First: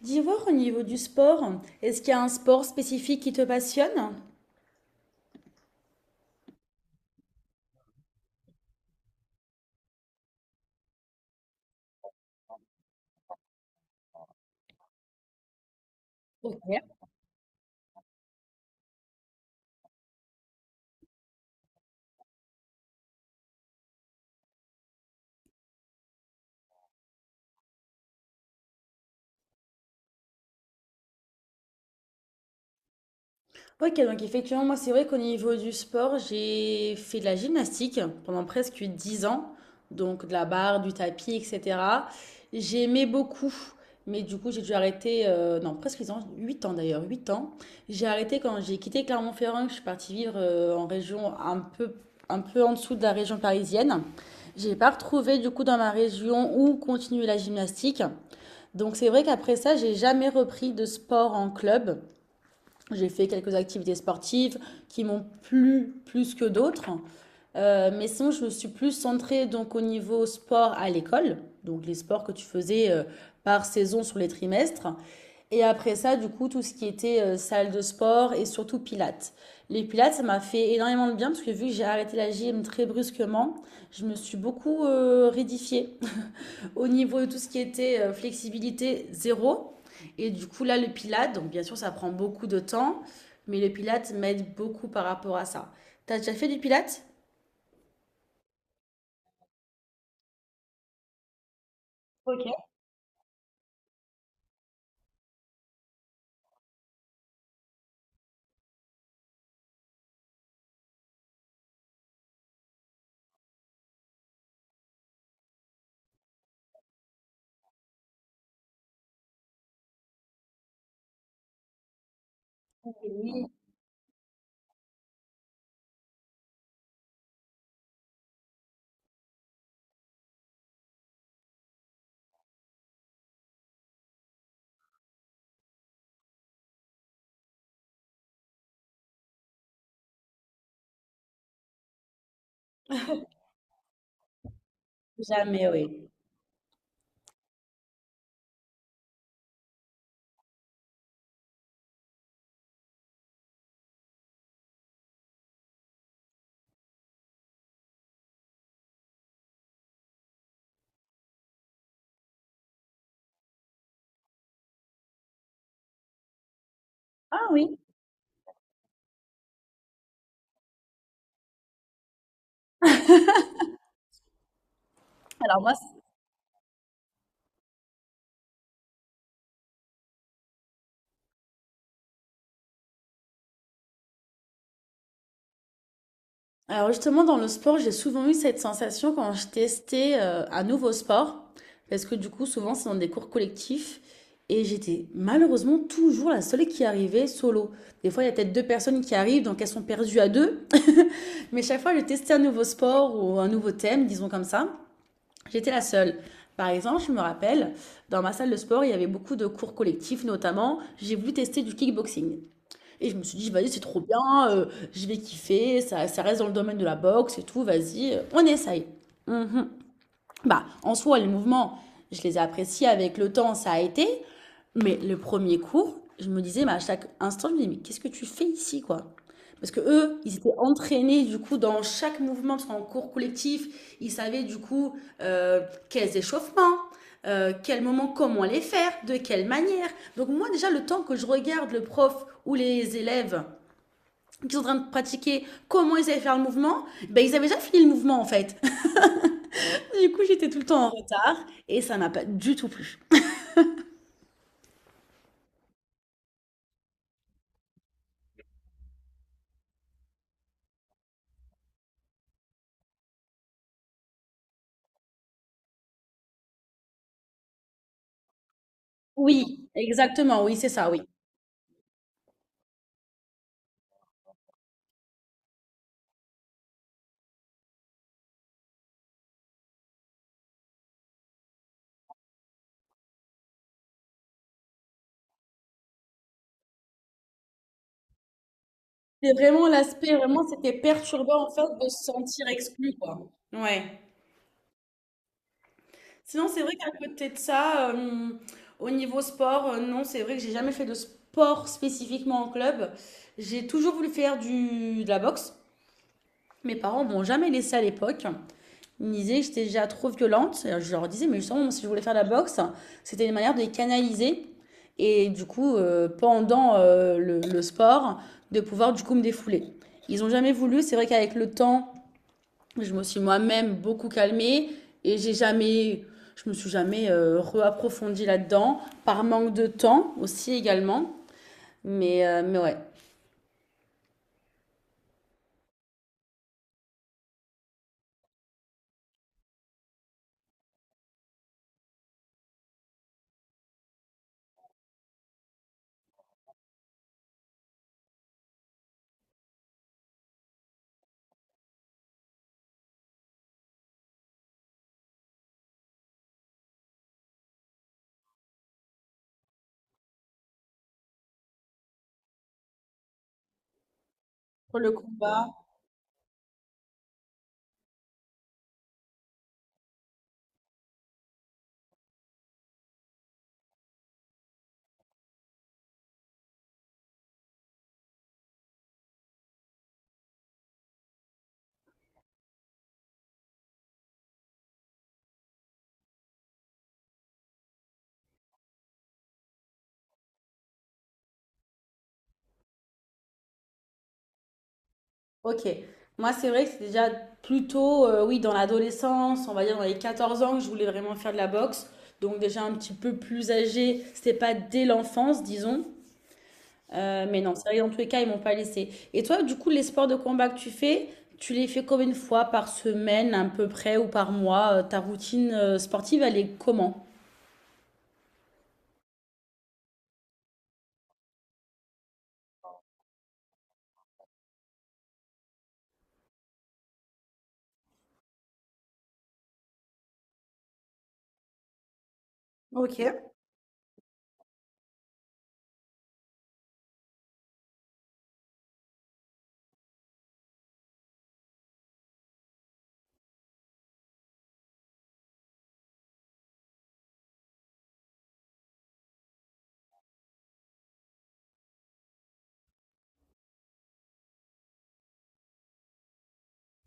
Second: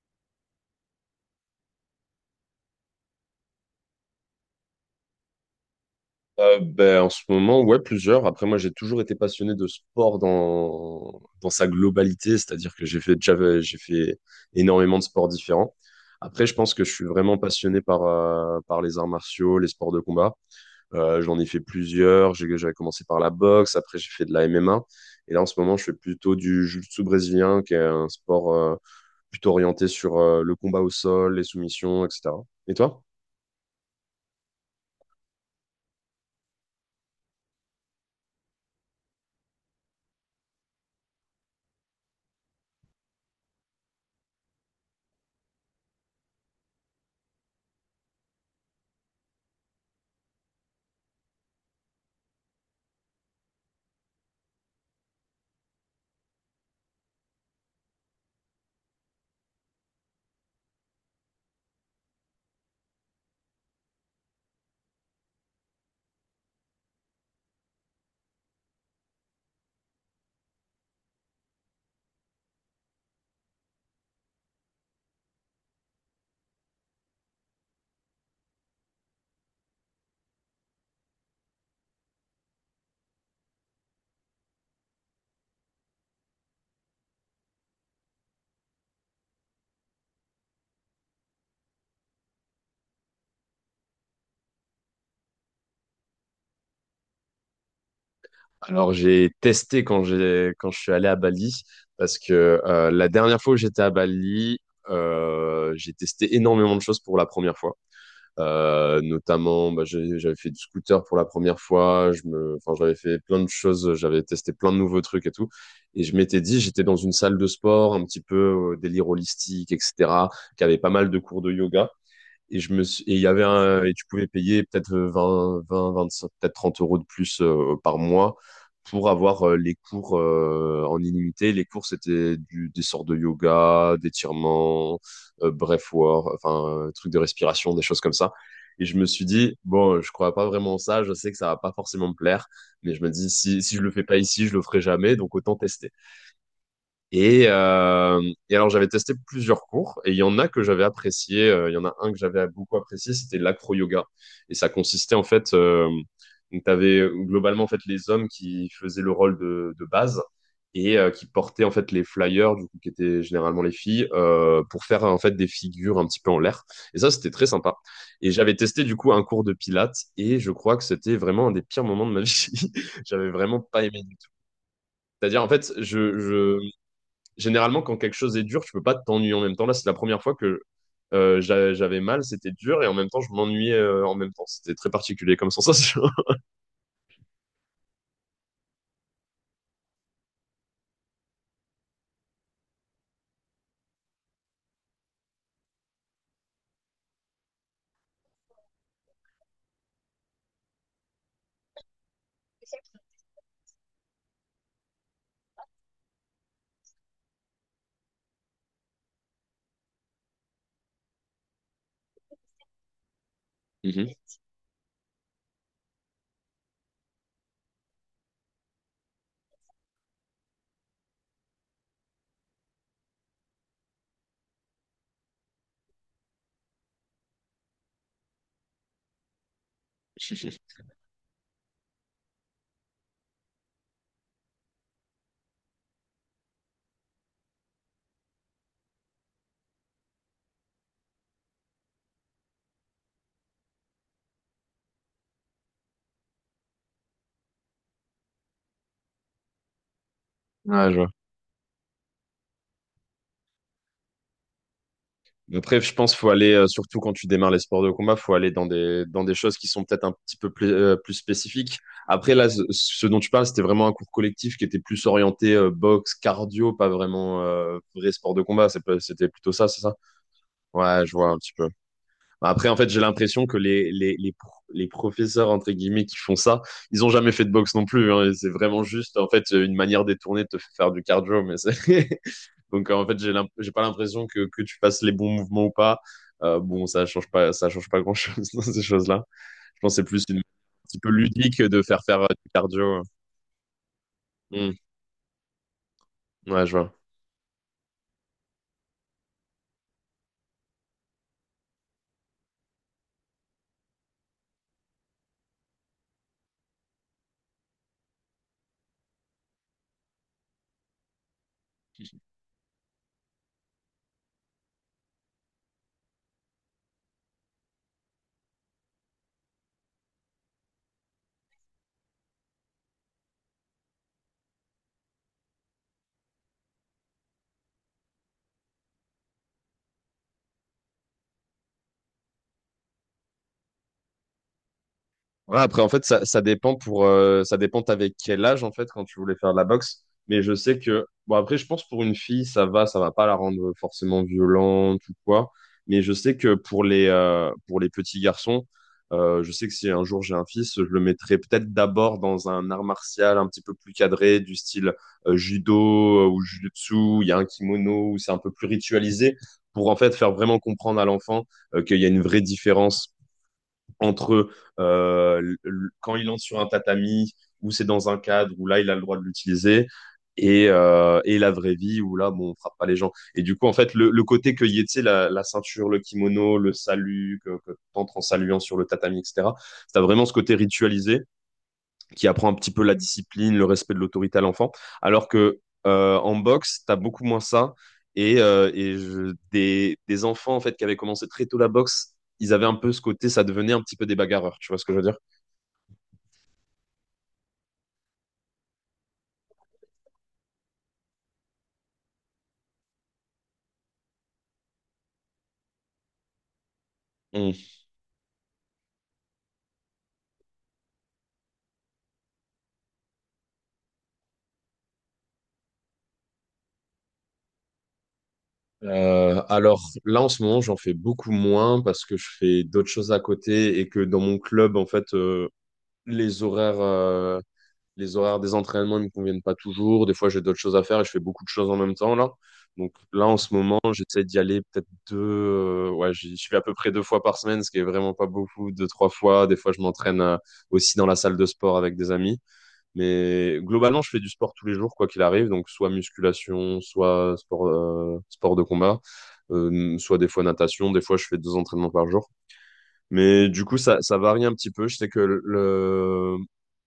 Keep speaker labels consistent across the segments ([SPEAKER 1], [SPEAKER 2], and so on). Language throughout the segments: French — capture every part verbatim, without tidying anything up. [SPEAKER 1] D'y voir au niveau du sport, est-ce qu'il y a un sport spécifique qui te passionne?
[SPEAKER 2] Euh, ben, en ce moment, ouais, plusieurs. Après, moi, j'ai toujours été passionné de sport dans, dans sa globalité, c'est-à-dire que j'ai fait, déjà- j'ai fait énormément de sports différents. Après, je pense que je
[SPEAKER 1] OK.
[SPEAKER 2] suis vraiment passionné par, euh, par les arts martiaux, les sports de combat. Euh, j'en ai fait plusieurs. J'ai- J'avais commencé par la boxe, après j'ai fait de la M M A. Et là, en ce moment, je fais plutôt du jiu-jitsu brésilien, qui est un sport euh, plutôt orienté sur euh, le combat au sol, les soumissions, et cetera. Et toi?
[SPEAKER 1] OK, donc effectivement, moi, c'est vrai qu'au niveau du sport, j'ai fait de la gymnastique pendant presque dix ans, donc de la barre, du tapis, et cetera. J'aimais beaucoup, mais du coup, j'ai dû arrêter, euh, non, presque dix ans, huit ans d'ailleurs, huit ans. J'ai arrêté quand j'ai quitté Clermont-Ferrand, que je suis partie vivre euh, en région un peu, un peu en dessous de la région parisienne. J'ai pas retrouvé du coup dans ma région où continuer la gymnastique. Donc c'est vrai qu'après ça, j'ai jamais repris de sport en club. J'ai fait quelques activités sportives qui m'ont plu plus que d'autres. Euh, mais sinon, je me suis plus centrée donc au niveau sport à l'école, donc les sports que tu faisais euh, par saison sur les trimestres. Et après ça, du coup, tout ce qui était euh, salle de sport et surtout pilates. Les pilates, ça m'a fait énormément de bien parce que vu que j'ai arrêté la gym très brusquement, je me suis beaucoup euh, rédifiée au niveau de tout ce qui était euh, flexibilité zéro. Et du coup, là, le Pilate, donc bien sûr, ça prend beaucoup de temps, mais le Pilate m'aide beaucoup par rapport à ça. T'as déjà fait du Pilate?
[SPEAKER 2] Alors, j'ai testé quand j'ai quand je suis allé à Bali parce que euh, la dernière fois où j'étais à Bali, euh, j'ai testé énormément de choses pour la première fois. Euh, notamment, bah, j'ai- j'avais fait du scooter pour la première fois. Je me, enfin, j'avais fait plein de choses. J'avais testé plein de nouveaux trucs et tout. Et je m'étais dit, j'étais dans une salle de sport, un petit peu euh, délire holistique, et cetera, qui avait pas mal de cours de yoga. Et je me suis, et il y avait
[SPEAKER 1] Oui.
[SPEAKER 2] un, Et tu pouvais payer peut-être euh, vingt vingt vingt-cinq, peut-être trente euros de plus euh, par mois pour avoir euh, les cours euh, en illimité. Les cours, c'était du, des sortes de yoga, d'étirements, euh, breathwork, enfin, euh, trucs de respiration, des choses comme ça. Et je me suis dit, bon, je crois pas vraiment en ça, je sais que ça va pas forcément me plaire, mais je me dis, si, si je le fais pas ici, je le ferai jamais, donc autant
[SPEAKER 1] Jamais,
[SPEAKER 2] tester.
[SPEAKER 1] oui.
[SPEAKER 2] Et, euh, et alors, j'avais testé plusieurs cours et il y en a que j'avais apprécié. euh, Il y en a un que j'avais beaucoup apprécié, c'était l'acro-yoga. Et ça consistait en fait, euh, donc tu avais globalement en fait les hommes qui faisaient le rôle de, de base et euh, qui portaient en fait les flyers, du coup, qui étaient généralement les filles, euh, pour faire en fait des figures un petit peu en l'air. Et ça, c'était très
[SPEAKER 1] Ah
[SPEAKER 2] sympa.
[SPEAKER 1] oui,
[SPEAKER 2] Et j'avais testé du coup un cours de pilates et je crois que c'était vraiment un des pires moments de ma vie. J'avais vraiment pas aimé du tout. C'est-à-dire, en
[SPEAKER 1] alors
[SPEAKER 2] fait,
[SPEAKER 1] moi, c-
[SPEAKER 2] je, je, généralement, quand quelque chose est dur, tu peux pas t'ennuyer en même temps. Là, c'est la première fois que euh, j'a- j'avais mal, c'était dur, et en même temps, je m'ennuyais euh, en même temps. C'était très particulier comme sensation.
[SPEAKER 1] Alors justement, dans le sport, j'ai souvent eu cette sensation quand je testais euh, un nouveau sport, parce que du coup, souvent, c'est dans des cours collectifs, et j'étais malheureusement toujours la seule qui arrivait solo. Des fois, il y a peut-être deux personnes qui arrivent, donc elles sont perdues à deux. Mais chaque fois, je testais un nouveau sport ou un nouveau thème, disons comme ça. J'étais la seule. Par exemple, je me rappelle, dans ma salle de sport, il y avait beaucoup de cours collectifs, notamment, j'ai voulu tester du kickboxing. Et je me suis dit, vas-y, c'est trop
[SPEAKER 2] Mhm.
[SPEAKER 1] bien, euh, je vais kiffer, ça, ça reste dans le domaine de la boxe et tout, vas-y, euh, on essaye. Mhm. Bah, en soi, les mouvements, je les ai appréciés avec le temps, ça a été. Mais le premier cours, je me disais, bah, à chaque instant, je me disais, mais qu'est-ce que tu fais ici, quoi? Parce que eux, ils étaient entraînés du coup dans chaque mouvement, parce qu'en cours collectif, ils savaient du coup euh, quels échauffements, euh, quel moment, comment les faire, de quelle manière. Donc moi déjà, le temps que je regarde le prof ou les élèves qui sont en train de pratiquer comment ils allaient faire le mouvement, ben, ils avaient déjà fini le mouvement en fait. Du coup, j'étais tout le temps en
[SPEAKER 2] Ouais, je vois.
[SPEAKER 1] retard et ça n'a pas du tout plu.
[SPEAKER 2] Après, je pense faut aller, euh, surtout quand tu démarres les sports de combat, faut aller dans des, dans des choses qui sont peut-être un petit peu plus, euh, plus spécifiques. Après, là, ce, ce dont tu parles, c'était vraiment un cours collectif qui était plus orienté euh, boxe, cardio, pas vraiment euh, vrai sport de combat. C'est pas- C'était plutôt
[SPEAKER 1] Oui,
[SPEAKER 2] ça, c'est ça?
[SPEAKER 1] exactement, oui, c'est ça, oui.
[SPEAKER 2] Ouais, je vois un petit peu. Après, en fait, j'ai l'impression que les, les, les, pro- les professeurs, entre guillemets, qui font ça, ils ont jamais fait de boxe non plus. hein. C'est vraiment juste, en fait, une manière détournée de te faire faire du cardio. Mais c'est- Donc, euh, en fait, j'ai l'imp- j'ai pas l'impression que, que tu fasses les bons mouvements ou pas. Euh, bon, ça change pas, ça change pas grand-chose dans ces choses-là.
[SPEAKER 1] C'est vraiment
[SPEAKER 2] Je pense que c'est
[SPEAKER 1] l'aspect,
[SPEAKER 2] plus une un
[SPEAKER 1] vraiment, c'était
[SPEAKER 2] petit peu
[SPEAKER 1] perturbant en
[SPEAKER 2] ludique
[SPEAKER 1] fait
[SPEAKER 2] de
[SPEAKER 1] de se
[SPEAKER 2] faire faire euh,
[SPEAKER 1] sentir
[SPEAKER 2] du
[SPEAKER 1] exclu,
[SPEAKER 2] cardio.
[SPEAKER 1] quoi. Ouais.
[SPEAKER 2] hein.
[SPEAKER 1] Sinon,
[SPEAKER 2] Hmm.
[SPEAKER 1] c'est
[SPEAKER 2] Ouais,
[SPEAKER 1] vrai
[SPEAKER 2] je
[SPEAKER 1] qu'à
[SPEAKER 2] vois.
[SPEAKER 1] côté de ça, euh, au niveau sport, euh, non, c'est vrai que j'ai jamais fait de sport spécifiquement en club. J'ai toujours voulu faire du, de la boxe. Mes parents m'ont jamais laissé à l'époque. Ils me disaient que j'étais déjà trop violente. Et je leur disais, mais justement, si je voulais faire de la boxe, c'était une manière de les canaliser. Et du coup, euh, pendant euh, le, le sport, de pouvoir du coup me défouler. Ils n'ont jamais voulu. C'est vrai qu'avec le temps, je me suis moi-même beaucoup calmée et j'ai jamais, je me suis jamais euh, reapprofondie là-dedans par manque de temps aussi également. Mais, euh, mais ouais.
[SPEAKER 2] Ouais, après, en fait, ça, ça dépend pour, euh, ça dépend t'avais quel âge, en fait, quand tu voulais faire de la boxe. Mais je sais que, bon, après, je pense pour une fille, ça va, ça va pas la rendre forcément violente ou quoi. Mais je sais que pour les, euh, pour les petits garçons, euh, je sais que si un jour j'ai un fils, je le mettrai peut-être d'abord dans un art martial un petit peu plus cadré, du style euh, judo euh, ou jujutsu, où il y a un kimono, où c'est un peu plus ritualisé, pour en fait faire vraiment comprendre à l'enfant euh, qu'il y a une vraie différence entre
[SPEAKER 1] Pour le combat,
[SPEAKER 2] euh, le- quand il entre sur un tatami, où c'est dans un cadre, où là, il a le droit de l'utiliser, et, euh, et la vraie vie, où là, bon, on frappe pas les gens. Et du coup, en fait, le, le côté que y ait, tu sais, la, la ceinture, le kimono, le salut, que, que t'entres en saluant sur le tatami, et cetera, t'as vraiment ce côté ritualisé qui apprend un petit peu la discipline, le respect de l'autorité à l'enfant. Alors que euh, en boxe, tu as beaucoup moins ça. Et, euh, et je- des, des enfants en fait qui avaient commencé très tôt la boxe, ils avaient un peu ce côté, ça devenait un petit peu des bagarreurs. Tu vois ce que je veux dire?
[SPEAKER 1] Ok. Moi, c'est vrai que c'est déjà plutôt, euh, oui, dans l'adolescence, on va dire dans les quatorze ans, que je voulais vraiment faire de la boxe. Donc déjà un petit peu plus âgé, c'était pas dès l'enfance, disons. Euh, mais
[SPEAKER 2] Hmm.
[SPEAKER 1] non, c'est vrai, que dans tous les cas, ils m'ont pas laissé. Et toi, du coup, les sports de combat que tu fais, tu les fais combien de fois par semaine, à peu près, ou par mois? Euh, Ta routine euh, sportive, elle est comment?
[SPEAKER 2] Euh, alors là en ce moment, j'en fais beaucoup moins parce que je fais d'autres choses à côté et que dans mon club en fait, euh, les horaires les horaires des entraînements ne me conviennent pas toujours. Des fois, j'ai d'autres choses à faire et je fais beaucoup de choses en même temps là. Donc
[SPEAKER 1] Ok.
[SPEAKER 2] là, en ce moment, j'essaie d'y aller peut-être deux. Euh, ouais, j'y j'y vais à peu près deux fois par semaine, ce qui est vraiment pas beaucoup, deux, trois fois. Des fois, je m'entraîne euh, aussi dans la salle de sport avec des amis. Mais globalement, je fais du sport tous les jours, quoi qu'il arrive. Donc soit musculation, soit sport, euh, sport de combat, euh, soit des fois natation. Des fois, je fais deux entraînements par jour. Mais du coup, ça, ça varie un petit peu. Je sais que le,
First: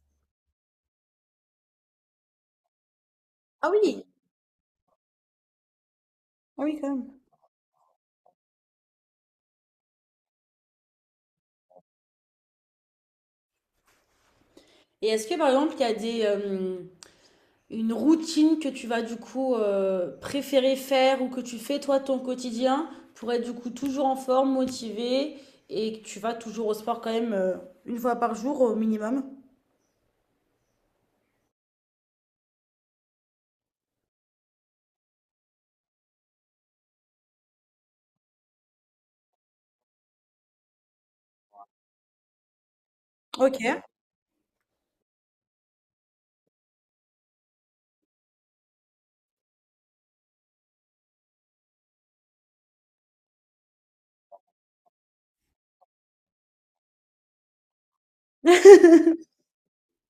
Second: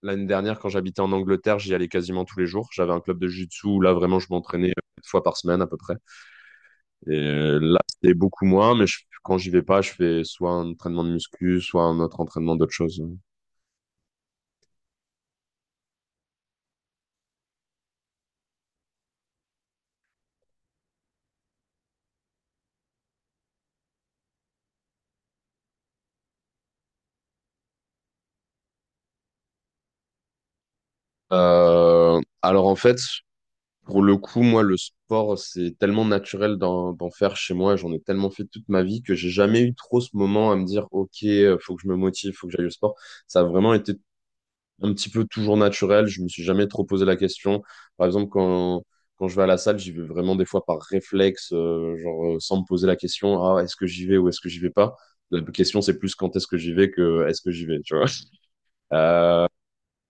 [SPEAKER 2] l'année dernière, quand j'habitais en Angleterre, j'y allais quasiment tous les jours. J'avais un club de jiu-jitsu
[SPEAKER 1] Ah
[SPEAKER 2] où là,
[SPEAKER 1] oui,
[SPEAKER 2] vraiment, je m'entraînais quatre fois par semaine à peu près.
[SPEAKER 1] ah oui, quand même.
[SPEAKER 2] Et euh, là, c'était beaucoup moins, mais je, quand j'y vais pas, je fais soit un entraînement de muscu, soit un autre entraînement d'autre chose.
[SPEAKER 1] Et est-ce que, par exemple, il y a des, euh, une routine que tu vas du coup euh, préférer faire ou que tu fais toi ton quotidien pour être du coup toujours en forme, motivée et que tu vas toujours au sport quand même euh, une fois par jour au minimum.
[SPEAKER 2] Euh, alors en fait, pour le coup, moi, le sport, c'est tellement naturel d'en d'en faire chez moi. J'en ai tellement fait toute ma vie que j'ai jamais eu trop ce moment à me dire, OK, euh, faut que je me motive, faut que j'aille au sport. Ça a vraiment
[SPEAKER 1] Ok.
[SPEAKER 2] été un petit peu toujours naturel. Je me suis jamais trop posé la question. Par exemple, quand, quand je vais à la salle, j'y vais vraiment des fois par réflexe, euh, genre euh, sans me poser la question, ah, est-ce que j'y vais ou est-ce que j'y vais pas? La question, c'est plus quand est-ce que j'y vais que est-ce que j'y vais, tu vois. Euh,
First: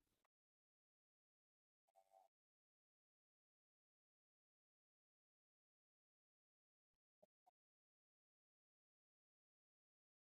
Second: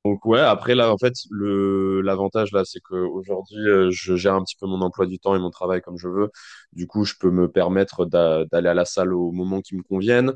[SPEAKER 2] donc ouais, après là en fait le l'avantage là c'est que aujourd'hui euh, je gère un petit peu mon emploi du temps et mon travail comme je veux. Du coup, je peux me permettre d'a- d'aller à la salle au moment qui me convienne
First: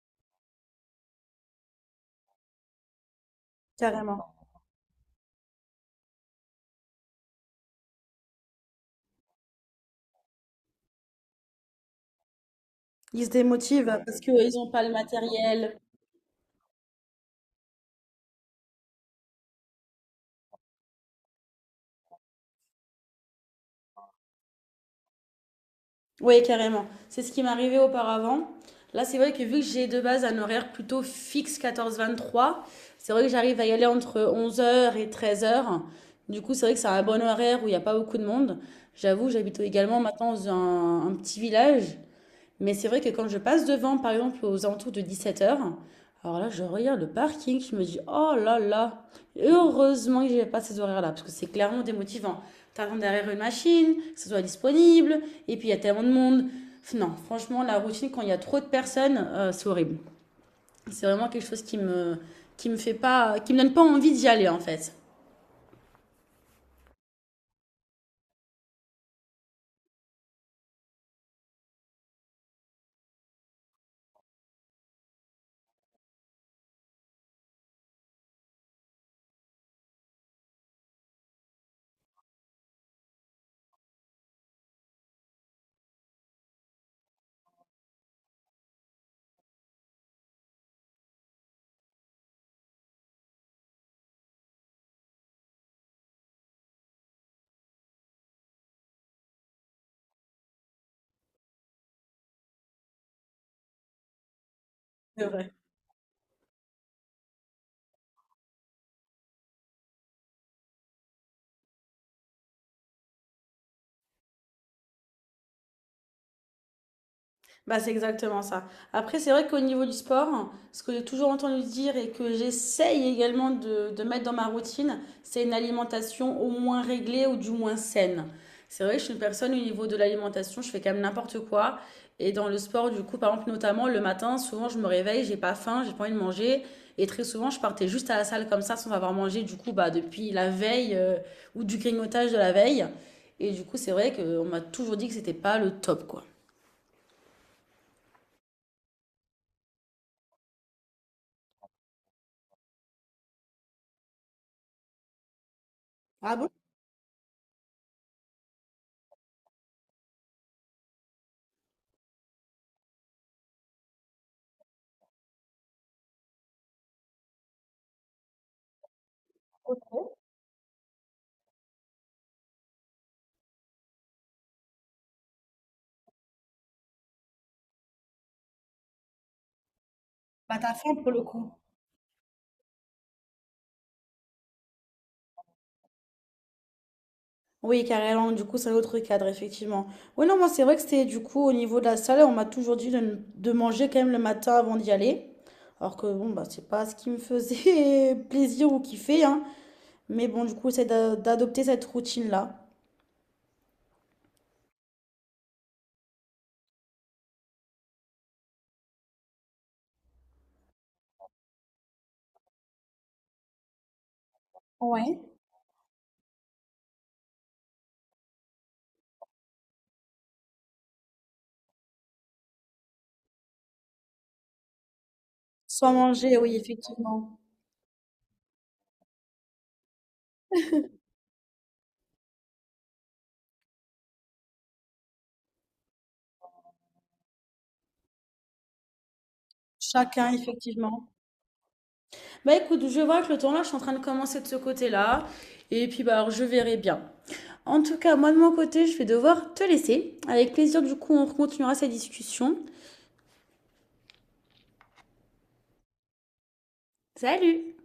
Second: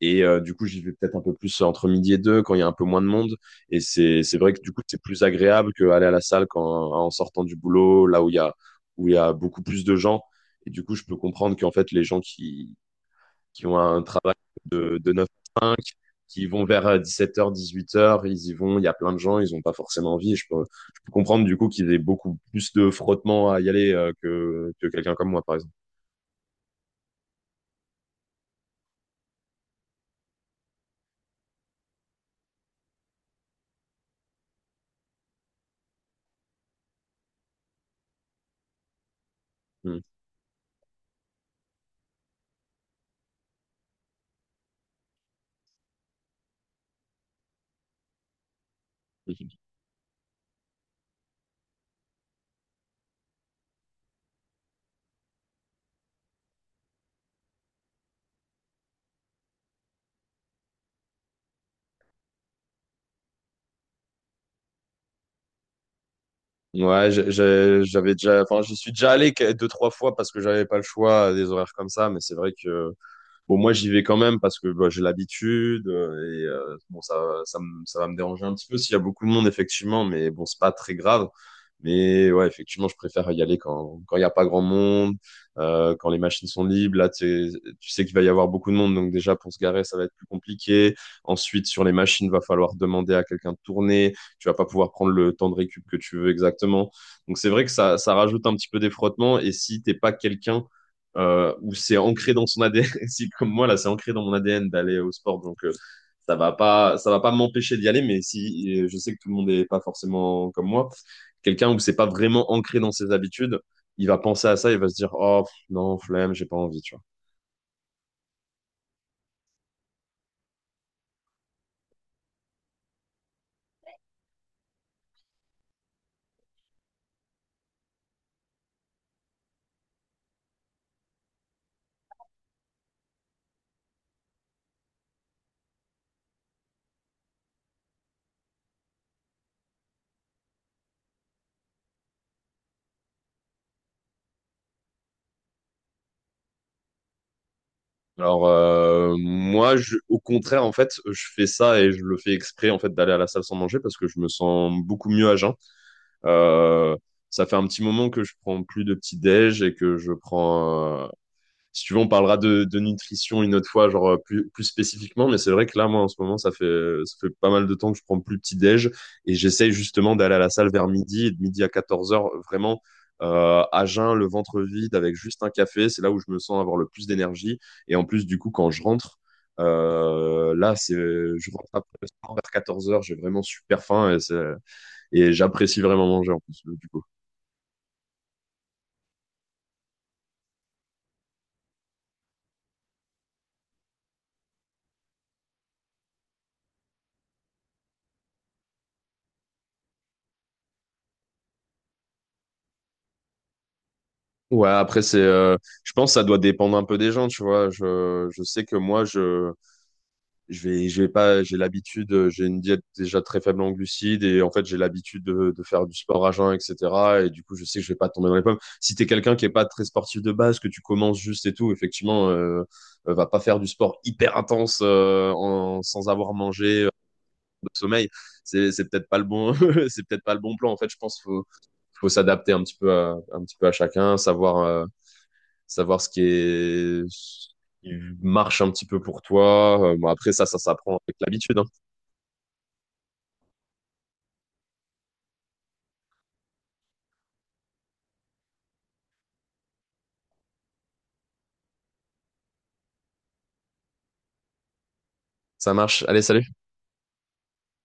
[SPEAKER 2] et euh, du coup, j'y vais peut-être un peu plus entre midi et deux quand il y a un peu moins de monde et c'est
[SPEAKER 1] Carrément.
[SPEAKER 2] c'est vrai que du coup, c'est plus agréable qu'aller à la salle quand en sortant du boulot là où il y a où il y a beaucoup plus de gens et du coup, je peux comprendre qu'en fait les gens qui
[SPEAKER 1] Ils se
[SPEAKER 2] qui ont
[SPEAKER 1] démotivent
[SPEAKER 2] un
[SPEAKER 1] parce
[SPEAKER 2] travail
[SPEAKER 1] qu'ils n'ont pas le
[SPEAKER 2] de, de neuf à
[SPEAKER 1] matériel.
[SPEAKER 2] cinq, qui vont vers dix-sept heures dix-huit heures, ils y vont, il y a plein de gens, ils n'ont pas forcément envie. Je peux, je peux comprendre du coup qu'il y ait beaucoup plus de frottement à y aller euh, que, que quelqu'un comme moi, par exemple.
[SPEAKER 1] Oui, carrément. C'est ce qui m'arrivait auparavant. Là, c'est vrai que vu que j'ai de base un horaire plutôt fixe quatorze vingt-trois, c'est vrai que j'arrive à y aller entre onze heures et treize heures. Du coup, c'est vrai que c'est un bon horaire où il n'y a pas beaucoup de monde. J'avoue, j'habite
[SPEAKER 2] Mm.
[SPEAKER 1] également maintenant dans un, un petit village. Mais c'est vrai que quand je passe devant, par exemple, aux alentours de dix-sept heures, alors là, je regarde le parking, je me dis, oh là là, heureusement que j'ai pas ces horaires-là, parce que c'est clairement démotivant. T'attends derrière une machine, que ce soit disponible, et puis il y a tellement de monde. Non, franchement, la routine, quand il y a trop de personnes, euh, c'est horrible. C'est vraiment quelque chose qui me, qui me fait pas, qui me donne pas envie d'y aller, en fait.
[SPEAKER 2] Ouais, j'ai- j'ai- j'avais déjà, enfin, j'y suis déjà allé que- deux, trois fois parce que j'avais pas le choix à des horaires comme ça, mais c'est vrai que Bon, moi, j'y vais quand même parce que bah, j'ai l'habitude euh, et euh, bon, ça, ça, me- ça va me déranger un petit peu s'il y a beaucoup de monde, effectivement, mais bon, c'est pas très grave. Mais ouais, effectivement, je préfère y aller quand quand il n'y a pas grand monde, euh, quand les machines sont libres. Là, tu sais tu sais qu'il va y avoir beaucoup de monde, donc déjà pour se garer, ça va être plus compliqué. Ensuite, sur les machines, va falloir demander à quelqu'un de tourner. Tu vas pas pouvoir prendre le temps de récup que tu veux exactement. Donc c'est vrai que ça, ça rajoute un petit peu des frottements. Et si t'es pas quelqu'un euh, où c'est ancré dans son A D N. Si comme moi là, c'est ancré dans mon A D N d'aller au
[SPEAKER 1] C'est
[SPEAKER 2] sport,
[SPEAKER 1] vrai.
[SPEAKER 2] donc euh, ça va pas, ça va pas m'empêcher d'y aller. Mais si euh, je sais que tout le monde n'est pas forcément comme moi, quelqu'un où c'est pas vraiment ancré dans ses habitudes, il va penser à ça, il va se dire oh pff, non flemme, j'ai pas envie, tu vois.
[SPEAKER 1] Bah, c'est exactement ça. Après, c'est vrai qu'au niveau du sport, ce que j'ai toujours entendu dire et que j'essaye également de, de mettre dans ma routine, c'est une alimentation au moins réglée ou du moins saine. C'est vrai que je suis une personne au niveau de l'alimentation, je fais quand même n'importe quoi. Et dans le sport, du coup, par exemple, notamment le matin, souvent je me réveille, j'ai pas faim, j'ai pas envie de manger. Et très souvent, je partais juste à la salle comme ça sans avoir mangé, du coup, bah, depuis la veille euh, ou du grignotage de la veille. Et du coup, c'est vrai qu'on m'a toujours dit que c'était pas le top, quoi.
[SPEAKER 2] Alors euh, moi, je, au contraire, en fait, je fais ça et je le fais exprès en fait d'aller à la salle sans manger parce que je me sens beaucoup mieux à jeun.
[SPEAKER 1] Ah bon?
[SPEAKER 2] Euh, Ça fait un petit moment que je prends plus de petit déj et que je prends euh, si tu veux, on parlera de, de nutrition une autre fois, genre euh, plus, plus spécifiquement. Mais c'est vrai que là, moi, en ce moment, ça fait, ça fait pas mal de temps que je prends plus petit déj et j'essaye justement d'aller à la salle vers midi et de midi à 14 heures, vraiment euh, à jeun, le ventre vide, avec juste un café. C'est là où je me sens avoir le plus d'énergie. Et en plus, du coup, quand je rentre, euh, là, c'est, je rentre après le sport vers 14 heures, j'ai vraiment super faim et, c'est- et j'apprécie vraiment manger en plus. Du coup.
[SPEAKER 1] Oui, carrément, du coup, c'est un autre cadre, effectivement. Oui, non, moi, c'est vrai que c'était du coup au niveau de la salle, on m'a toujours dit de, n- de manger quand même le matin avant d'y aller. Alors que bon, bah, c'est pas ce qui me faisait plaisir ou kiffer, hein. Mais bon, du coup, c'est d'a- d'adopter cette routine-là.
[SPEAKER 2] Ouais, après c'est, euh, je pense que ça doit dépendre un peu des gens, tu vois. Je, je sais que moi je, je vais, je vais pas, j'ai l'habitude, euh, j'ai une diète déjà très faible en glucides et en fait j'ai
[SPEAKER 1] Ouais.
[SPEAKER 2] l'habitude de, de faire du sport à jeun, et cetera. Et du coup je sais que je vais pas tomber dans les pommes. Si t'es quelqu'un qui est pas très sportif de base, que tu commences juste et tout, effectivement, euh, euh, va pas faire du sport hyper intense euh, en,
[SPEAKER 1] Soit
[SPEAKER 2] sans avoir
[SPEAKER 1] manger, oui,
[SPEAKER 2] mangé euh,
[SPEAKER 1] effectivement.
[SPEAKER 2] de sommeil. C'est, c'est peut-être pas le bon, c'est peut-être pas le bon plan. En fait, je pense qu'il faut, faut s'adapter un petit peu à, un petit peu à chacun, savoir. euh, savoir ce qui est ce qui marche un petit peu pour toi. Euh, bon, après
[SPEAKER 1] Chacun,
[SPEAKER 2] ça, ça s'apprend
[SPEAKER 1] effectivement.
[SPEAKER 2] avec l'habitude, hein.
[SPEAKER 1] Bah écoute, je vois que le temps là, je suis en train de commencer de ce côté-là. Et puis, bah, alors, je verrai bien. En tout cas, moi de mon côté, je vais devoir te laisser. Avec plaisir, du coup, on continuera cette discussion.
[SPEAKER 2] Ça marche. Allez, salut.
[SPEAKER 1] Salut!